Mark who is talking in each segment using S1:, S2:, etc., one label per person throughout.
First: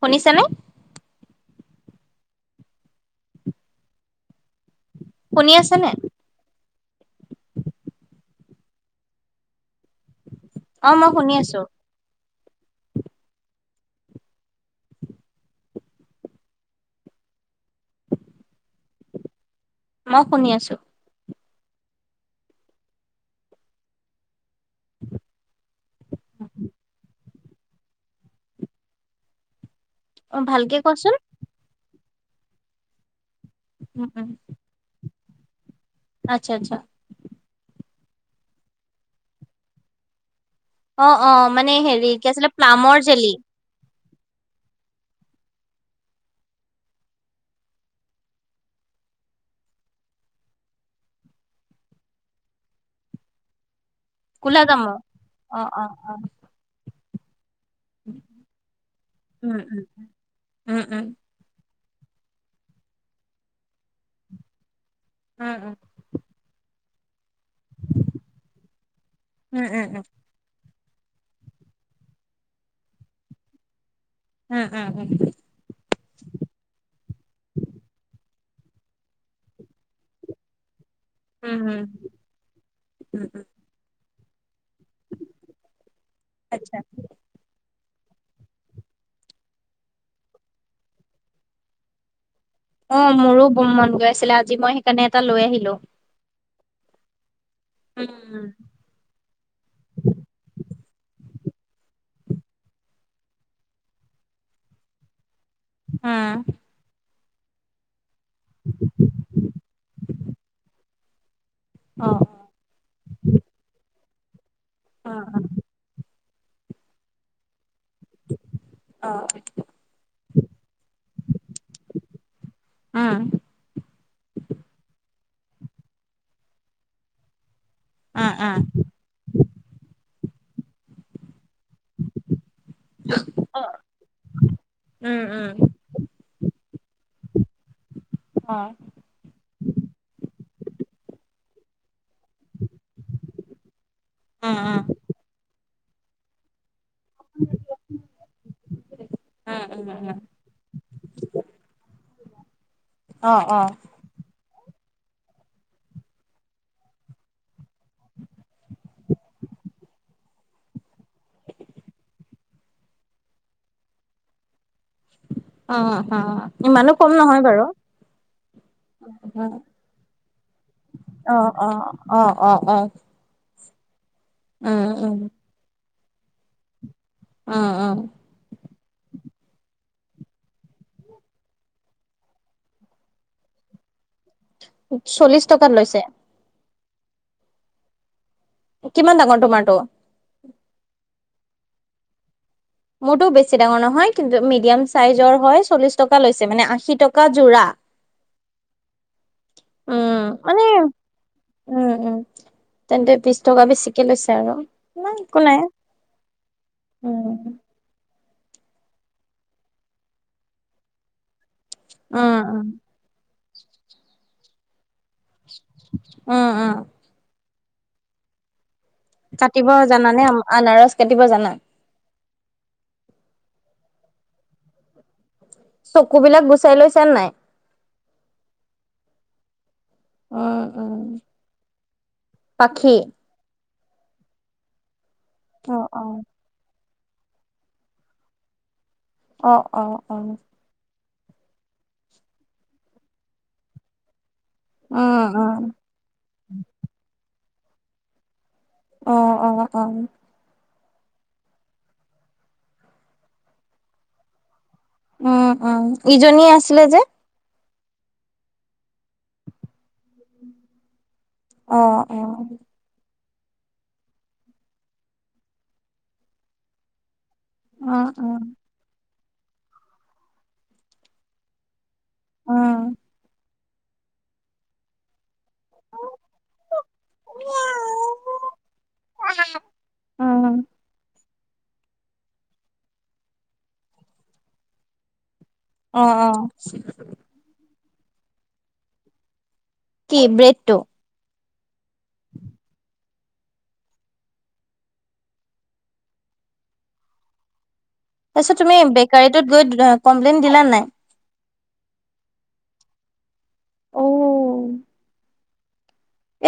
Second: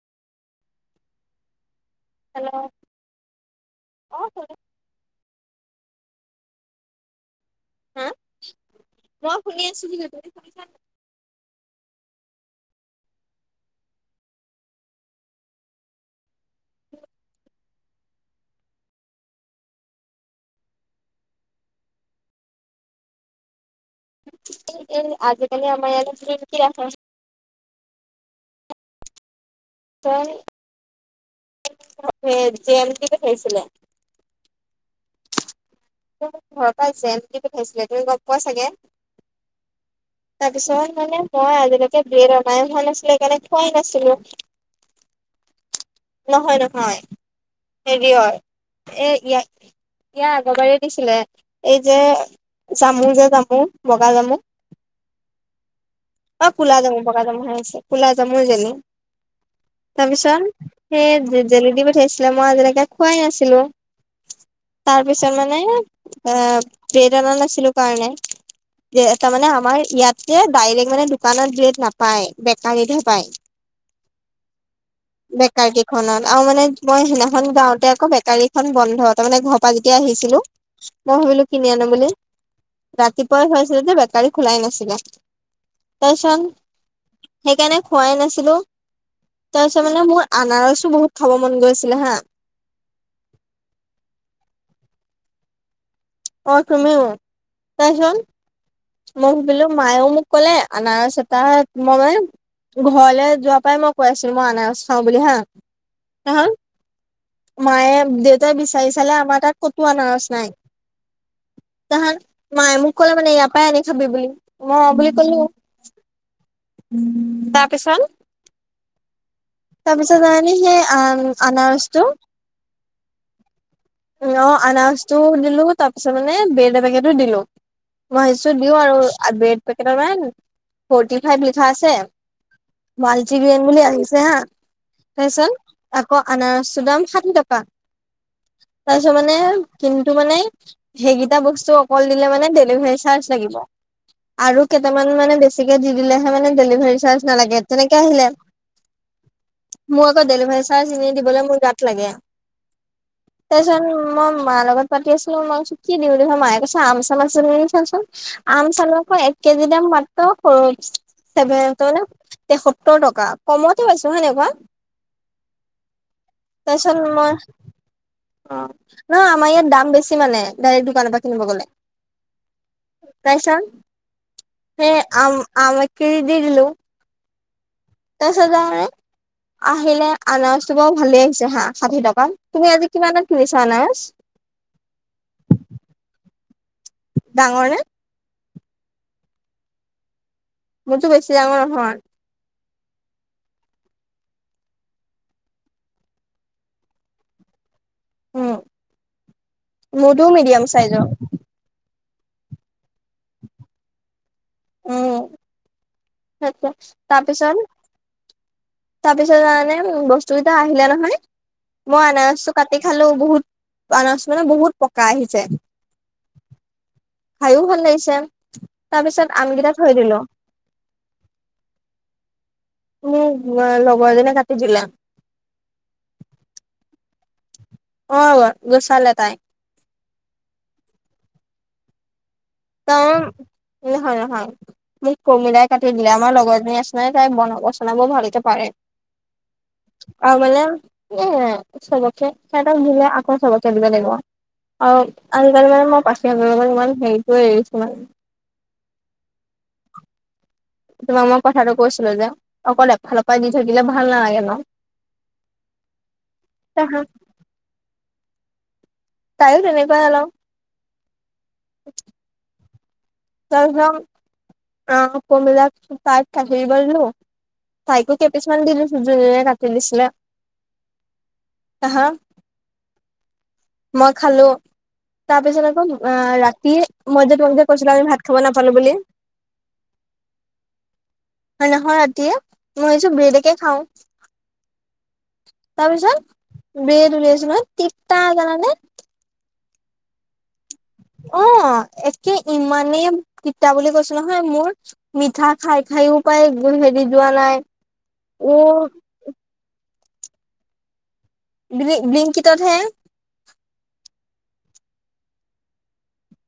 S1: শুনিছ নে?
S2: হেল্ল' অ'
S1: শুনি আছেনে?
S2: হা মই শুনি আছো সিহ শুনি
S1: অ' মই শুনি আছো। মই শুনি আছো।
S2: এই আজিকালি আমাৰ ইয় কি ৰাখা
S1: অ' ভালকে কচোন।
S2: জেলিকে খাইছিলে?
S1: উম, উম। আচ্ছা
S2: ঘৰৰ
S1: আচ্ছা
S2: পৰা জেন বুলি পঠাইছিলে তুমি গম পোৱা চাগে! তাৰপিছত
S1: অ
S2: মানে
S1: অ
S2: মই
S1: মানে
S2: আজিলৈকে
S1: হেৰি
S2: বি
S1: কি
S2: এ
S1: আছিলে
S2: ৰমায়ন হোৱা
S1: প্লামৰ
S2: নাছিলে
S1: জেলি
S2: সেইকাৰণে খোৱাই নাছিলো নহয় নহয়। হেৰি এ ইয়াত ইয়াৰ আগবাৰীত ছিলে এই যে চামু যে তামু বগা গামত।
S1: কলা কাম। অ', অ', অ'।
S2: অ' কোলা যাম বগা যাম হৈ আছে ক'লা যামো জনে।
S1: উম, উম।
S2: তাৰপিছত
S1: উম
S2: স জলেড উঠাইছিলে মই আজিলৈকে খোৱাই নাছিলো তাৰপিছত
S1: উম
S2: মানে আহ প্ৰেৰণা নাছিলো কাৰণে যে তাৰমানে
S1: উম উম
S2: আমাৰ
S1: উম উম
S2: ইয়াত এ ডাইৰেক্ট মানে দোকানত ৰেট নাপায় বেকাৰীতহে পায়।
S1: উম, উম, উম।
S2: বেকাৰী খনত আৰু মানে মই সেইদিনাখন গাওঁতে আকৌ বেকাৰী খন বন্ধ তাৰ মানে ঘৰৰ পৰা যেতিয়া আহিছিলো। মই
S1: উম
S2: ভাবিলো
S1: উম
S2: কিনি আনো বুলি
S1: উম উম
S2: ৰাতিপুৱাই হয়। বেকাৰী খোলাই নাছিলে
S1: আচ্ছা
S2: তাৰিছত সেইকাৰণে খোৱাই নাছিলো তাৰপিছত মানে মোৰ আনাৰসো বহুত খাব মন গৈছিলে হা।
S1: অ' মোৰো বৰ মন গৈ আছিলে আজি মই সেইকাৰণে এটা লৈ আহিলো।
S2: অ' তুমিও। তাৰপিছত
S1: উম।
S2: মই ভাবিলোঁ মায়েও মোক কলে আনাৰস এটা মই ঘৰলৈ যোৱাৰ পৰাই মই কৈ আছিলোঁ মই আনাৰস খাওঁ বুলি হাঁ
S1: উম,
S2: মায়ে দেউতাই বিচাৰি চালে আমাৰ তাত কতো আনাৰস নাই।
S1: অ
S2: তাহান মায়ে মোক কলে মানে ইয়াৰ পৰাই আনি খাবি বুলি, মই
S1: অ
S2: বুলি কলো তাৰপিছত?
S1: অ',
S2: তাৰপিছত জানানে সেই আনাৰসটো
S1: উম,
S2: অ', আনাৰস টো দিলো তাৰ পিছত মানে বেড এবেকেতো দিলোঁ। মই
S1: উম
S2: সিছো
S1: উম
S2: দিওঁ আৰু ব্ৰেড পেকেট এখন ফৰ্টি ফাইভ লিখা আছে
S1: অ
S2: মাল্টিব্ৰেণ্ড বুলি আহিছে হা
S1: উম উম
S2: তাৰপিছত আকৌ আনাৰসটো দাম ষাঠি টকা।
S1: অ
S2: তাৰ পিছত মানে কিন্তু মানে সেইকেইটা বস্তু কল দিলে মানে ডেলিভাৰী চাৰ্জ লাগিব,
S1: উম
S2: আৰু
S1: উম
S2: কেইটামান মানে বেছি দি দিলেহে মানে ডেলিভাৰী চাৰ্জ নালাগে তেনেকে আহিলে,
S1: উম উম
S2: মোৰ
S1: উম
S2: আকৌ ডেলিভাৰী চাৰ্জ এনেই দিবলৈ মোৰ গাত লাগে
S1: অ অ
S2: তাৰপিছত মই মা লগত পাতি আছিলোঁ, মই কৈছো কি দিয়ো তাৰপিছত মায়ে কৈছে আম চাম আছে নি ছোৱাচোন আম চাম আকৌ এক কেজি দাম মাত্ৰ [unintelligible] তেসত্তৰ টকা কমতে পাইছো হৈ নাই কোৱা?
S1: অ', অ', ইমানো
S2: তাৰপিছত
S1: কম
S2: মই
S1: নহয় বাৰু।
S2: অ', নহয় আমাৰ ইয়াত দাম বেছি মানে। ডাইৰেক্ট দোকানৰ পৰা কিনিব
S1: অ',
S2: গ'লে
S1: অ', অ', অ', অ',
S2: তাৰপিছত
S1: উম
S2: সে
S1: উম
S2: আম আম এক কেজি দি দিলো।
S1: অ', অ',
S2: তাৰপিছত আৰু আহিলে আনাৰসটো বাৰু ভালেই আহিছে হাঁ, ষাঠিটকা তুমি আজি কিমানাত কিনিছা আনাৰস?
S1: চল্লিশ টকাত লৈছে।
S2: ডাঙৰ নে?
S1: কিমান ডাঙৰ তোমাৰটো?
S2: মোৰটো বেছি ডাঙৰ নহয়।
S1: মোৰটো বেছি ডাঙৰ নহয়, কিন্তু মিডিয়াম চাইজৰ হয় চল্লিশ টকা লৈছে, মানে আশী টকা যোৰা। উম
S2: মোৰটো
S1: মানে
S2: মিডিয়াম চাইজৰ।
S1: উম, উম, তেন্তে বিশ টকা বেছিকে লৈছে আৰু ন'
S2: উম
S1: একো নাই।
S2: [unintelligible]
S1: উম
S2: তাৰপিছত তাৰপিছত জানেনে বস্তু কেইটা আহিলে নহয়, মই
S1: উম
S2: আনাৰসটো
S1: উম
S2: কাটি খালো বহুত আনাৰস মানে বহুত পকা আহিছে।
S1: উম উম
S2: খাইও ভাল লাগিছে, তাৰ পিছত আম
S1: কাটিব
S2: কেইটা থৈ দিলো।
S1: জানানে আনাৰস কাটিব জানা?
S2: মোৰ লগৰ এজনে কাটি দিলে।
S1: চকু বিলাক গুচাই লৈছা নাই?
S2: অ', গুচালে তাই।
S1: অ', অ',
S2: ত' নহয় নহয়, মোক প্ৰমিলাই
S1: অ
S2: কাটি
S1: অ
S2: দিলে আমাৰ লগৰ এজনি আছে নাই তাই বনাব চনাব ভালকে পাৰে
S1: অ অ অ
S2: আৰু মানে এ চবকে, হেতক দিলেই আকৌ চবকে দিব লাগিবো। অ',
S1: উম উম
S2: আজিকালি মানে মই পাখি হঁতৰ লগত ইমান হেৰিটো এৰিছো মানে।
S1: অ', অ', অ',
S2: তোমাক মই কথাটো কৈছিলোঁ যে অকল এফালৰ পৰা দি থাকিলে ভাল নালাগে ন'।
S1: উম, উম ইজনীয়ে আছিলে যে।
S2: তাইয়ো তেনেকুৱায়ে অলপ।
S1: অ', অ'।
S2: [inaudible]
S1: উম
S2: তাইকো কেপিচমান দি দিছো যোনে কাটি দিছিলে, হা?
S1: উম উম
S2: মই খালো তাৰ পিছত আকৌ অ' ৰাতি মই যে তোম কৈছিলো আমি ভাত খাব নাপালো বুলি।
S1: উম
S2: [unintelligible] ৰাতিয়ে মই এইয ব্ৰেডকে খাওঁ।
S1: অ অ
S2: তাৰপিছত ব্ৰেদ উলিয়াইছো নহয় তিতা জানানে।
S1: কি ব্ৰেডটো?
S2: অ', একে ইমানেই তিতা বুলি কৈছো নহয় মোৰ মিঠা খাই খাইও পায় একবোৰ হেৰি যোৱা নাই।
S1: তাৰ
S2: অ
S1: পিছত তুমি বেকাৰীটোত গৈ কমপ্লেইন দিলা নাই?
S2: ব্লুং-ব্লিংকিটত হে।
S1: অ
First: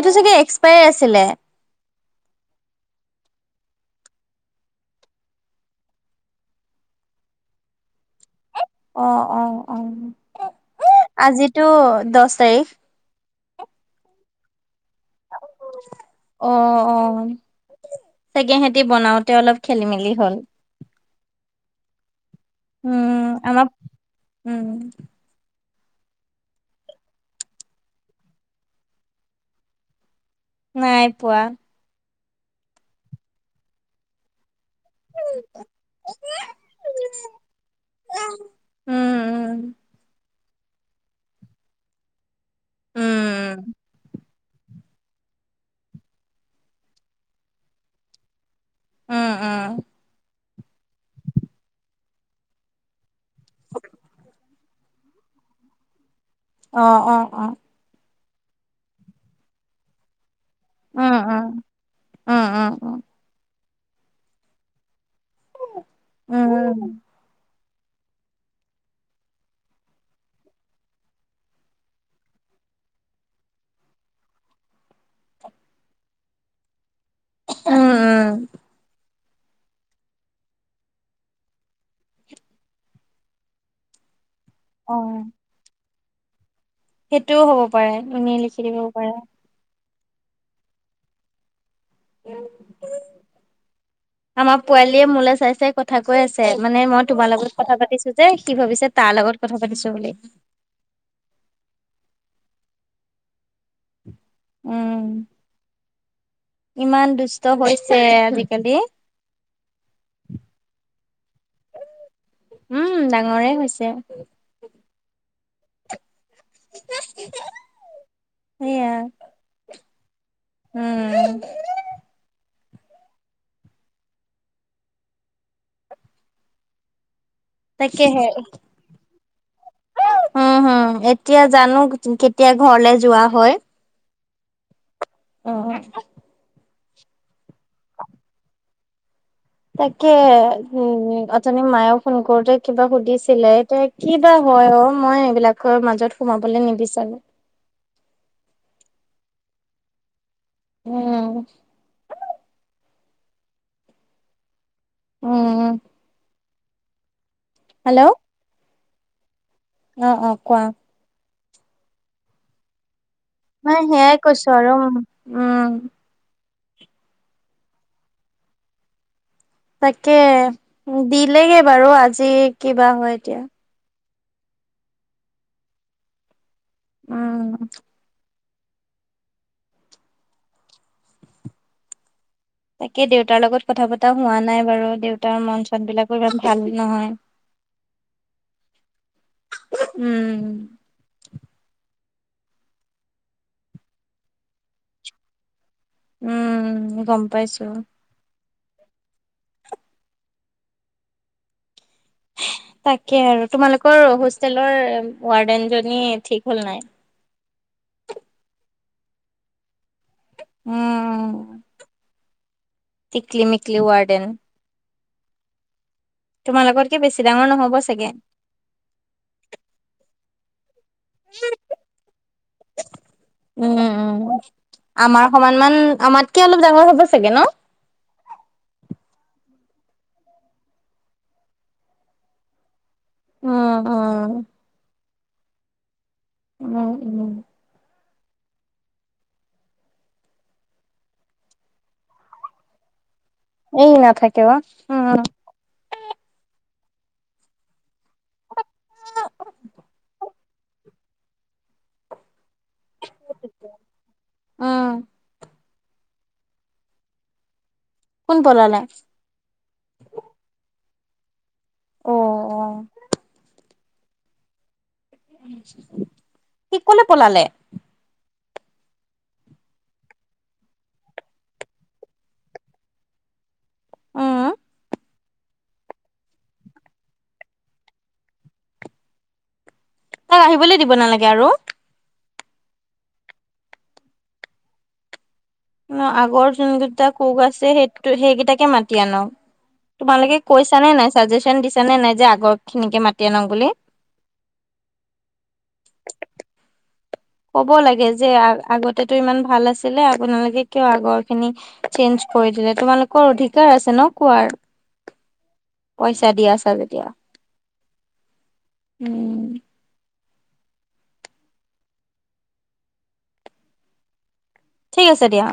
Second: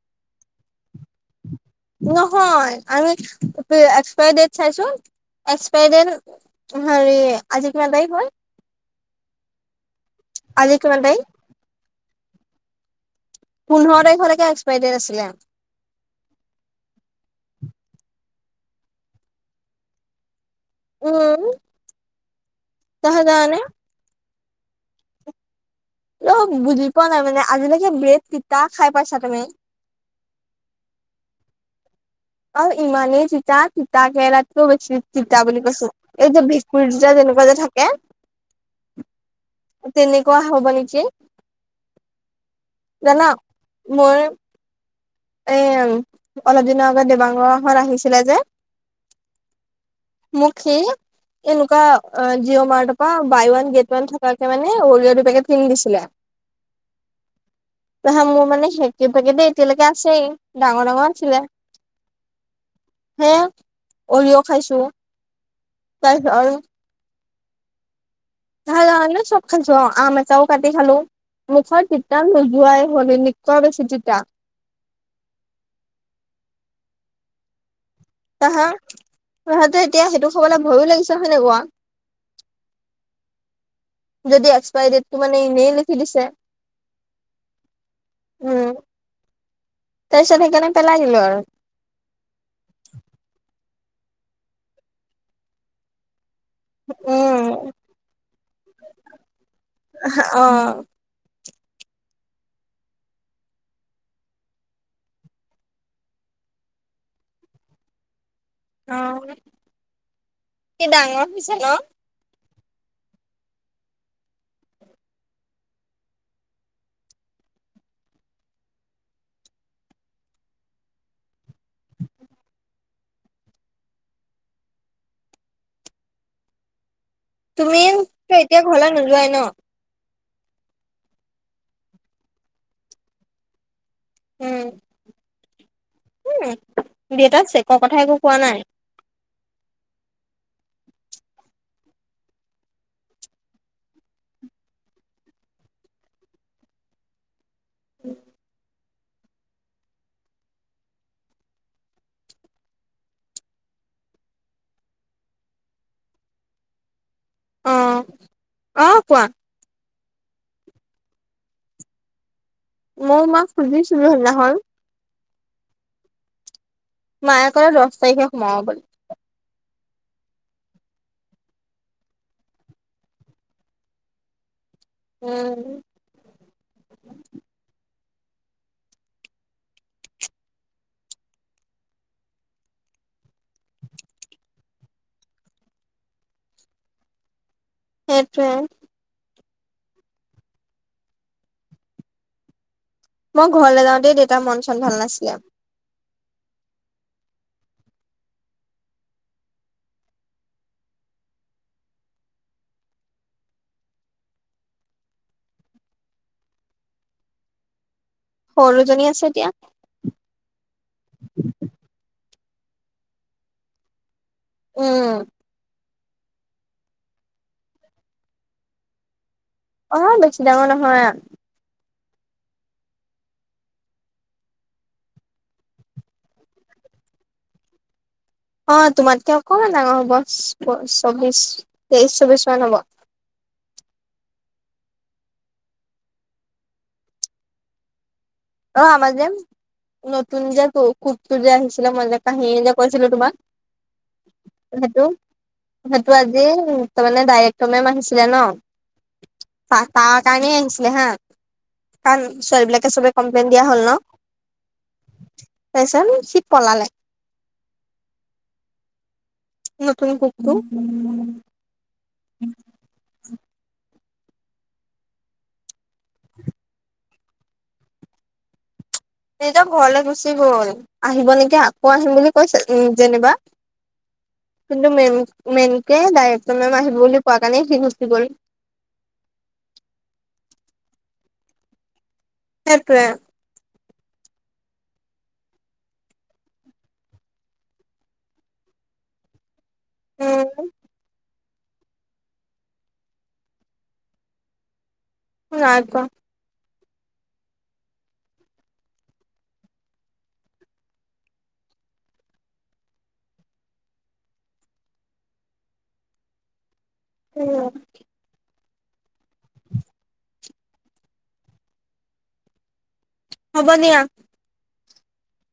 S1: এইটো চাগে এক্সপায়াৰ আছিলে।
S2: নহয় আমি এক্সপায়াৰ ডেট চাইছো এক্সপায়াৰ ডেট হেৰি আজি কিমান তাৰিখ হ'ল?
S1: অ', অ', অ'।
S2: আজি কিমান তাৰিখ?
S1: আজিতো দহ তাৰিখ।
S2: পোন্ধৰ তাৰিখ লৈকে একসপাইাৰ ডেট আছিলে।
S1: অ', অ'। তাকে সিহঁতি বনাওঁতে অলপ খেলি মেলি হ'ল।
S2: উম। তাৰপিছত
S1: উম,
S2: জানানে
S1: আমাৰ উম।
S2: অ', বুজি পোৱা নাই মানে আজিলৈকে ব্ৰেড তিতা খাই পাইছা তুমি?
S1: নাই পোৱা!
S2: অ', ইমানেই তিতা তিতা কেৰেলাতকৈও বেছি তিতা বুলি কৈছো।
S1: উম
S2: এই যে ভেকুৰী তিতা যে যেনেকুৱা যে থাকে।
S1: উম
S2: তেনেকুৱা হ'ব নেকি। জানা
S1: উম
S2: মই এ অলপ দিনৰ দেবাংগৰ ঘৰত আহিছিলে যে।
S1: উম, উম।
S2: মোক সি এনেকুৱা জিঅ' মাৰ্টৰ পৰা বাই ওৱান গেট ওৱান থাকে মানে অৰিয় দুপেকেট কিনি দিছিলে।
S1: অ', অ', অ'।
S2: তাৰপিছত মোৰ মানে সেই কি পেকেটে এতিয়ালৈকে আছেই ডাঙৰ ডাঙৰ
S1: উম
S2: আছিলে।
S1: উম উম, উম।
S2: সেই অৰিয় খাইছো
S1: উম
S2: তাৰপিছত
S1: উম
S2: আৰু [unintelligible] আম এটাও কাটি খালো। মুখত তিতা নোযোৱাই হ'ল এনেকুৱা বেছি তিতা।
S1: উম, উম।
S2: তাৰপিছত সিহঁতে এতিয়া সেইটো খাবলৈ ভয়ো লাগিছে হেনেকুৱা। যদি এক্সপাই
S1: অ
S2: ডেটটো মে এনেই লিখি দিছে।
S1: সেইটোও হ'ব পাৰে এনে লিখি
S2: উম
S1: দিবও পাৰে।
S2: তাৰপিছত সেই কাৰণে পেলাই দিলো আৰু।
S1: আমাৰ পোৱালীয়ে মোলৈ চাই চাই কথা কৈ আছে। মানে মই তোমাৰ
S2: উম
S1: লগত কথা পাতিছো যে কি ভাবিছে তাৰ লগত কথা পাতিছো বুলি।
S2: অ
S1: উম। ইমান দুষ্ট হৈছে আজিকালি।
S2: অ' কি ডাঙৰ হৈছে ন?
S1: উম ডাঙৰে হৈছে। সেইয়া। উম। তাকেহে
S2: তুমিটো এতিয়া ঘৰলে নোলোৱাই ন?
S1: উম হম এতিয়া জানো কেতিয়া ঘৰলে যোৱা হয়।
S2: উম।
S1: অহ।
S2: উম, দেউতাৰ চেকৰ কথা একো কোৱা নাই।
S1: তাকে উম, অথনি মায়ে ফোন কৰোতে কিবা সুধিছিলে তাইক। কি বা হয় অহ, মই এইবিলাকৰ মাজত সোমাবলৈ নিবিচাৰোঁ।
S2: উম।
S1: উম। উম। হেল্ল'।
S2: অহ, কোৱা?
S1: অহ', অহ' কোৱা?
S2: [unintelligible]
S1: মানে সেয়াই
S2: সেইদিনাখন
S1: কৈছোঁ আৰু উম।
S2: মায়ে কয় দহ তাৰিখে সোমাব বুলি।
S1: তাকে দিলেগে বাৰু আজি কিবা হয় এতিয়া।
S2: উম।
S1: উম। তাকে দেউতাৰ লগত কথা পতা হোৱা নাই বাৰু। দেউতাৰ মন-চনবিলাকো ইমান ভাল নহয়। [inaudible]
S2: সেইটোৱে।
S1: উম।
S2: মই ঘৰলৈ যাওঁতেই দেউতাৰ মন-চন ভাল নাছিলে।
S1: উম, গম পাইছোঁ। তাকে আৰু তোমালোকৰ হোষ্টেলৰ ৱাৰ্ডেনজনী ঠিক হ'ল নাই?
S2: সৰুজনী আছে এতিয়া।
S1: উম, টিক্লী-মিক্লী ৱাৰ্ডেন।
S2: উম।
S1: তোমালোকতকে বেছি ডাঙৰ নহ'ব চাগে।
S2: অহ, বেছি ডাঙৰ নহয়।
S1: [unintelligible] উম', উম'। আমাৰ সমান মান, আমাতকে অলপ ডাঙৰ হ'ব চাগে ন'?
S2: অহ, তোমাতকে অকমান ডাঙৰ হ'ব, চৌবিশ তেইশ চৌবিশ মান হ'ব।
S1: উম', উম'। উম', উম'।
S2: অহ, আমাৰ যে নতুন যে কুকটো যে আহিছিলে, মই যে কাহিনী যে কৈছিলোঁ তোমাক।
S1: এই নাথাকে ন'
S2: সেইটো
S1: উম।
S2: সেইটো আজি তাৰমানে ডাইৰেক্ট মেম আহিছিলে ন'। তাৰ-তাৰকাৰণে আহনিছিলে হা কাৰণ ছোৱালীবিলাকে কমপ্লেইন দিয়া হ'ল ন'
S1: উম
S2: তাৰপিছত সি পলালে।
S1: কোন পেলালে?
S2: নতুন কুকটো।
S1: অ
S2: উম।
S1: অ
S2: [unintelligible]
S1: সি ক'লে পলালে?
S2: নিজৰ ঘৰলে গুচি গ'ল। আহিব নেকি? আকৌ আহিম বুলি কৈছে যেনিবা।
S1: উম
S2: কিন্তু মেইনকে ডাইৰেক্টৰ মেম আহিব বুলি কোৱা কাৰণে সি গুচি গ'ল।
S1: তাক আহিবলৈ দিব নালাগে আৰু।
S2: সপোৱে [inaudible]
S1: মানে আগৰ যোনকেইটা কোক আছে সেই সেইকেইটাকে মাতি আনক। তোমালোকে
S2: উম
S1: কৈছা নে নাই, চাজেচন দিছী নে নাই যে, আগৰ খিনিকে মাতি আনক বুলি।
S2: [inaudible]
S1: ক'ব লাগে যে আ আগতেটো ইমান ভাল আছিলে আপোনালোকে কিয় আগৰ খিনি চেঞ্জ কৰি দিলে, তোমালোকৰ অধিকাৰ আছে ন কোৱাৰ। পইচা দি আছা যেতিয়া।
S2: অঁ
S1: উম।
S2: হ'ব দিয়া।
S1: ঠিক আছে দিয়া।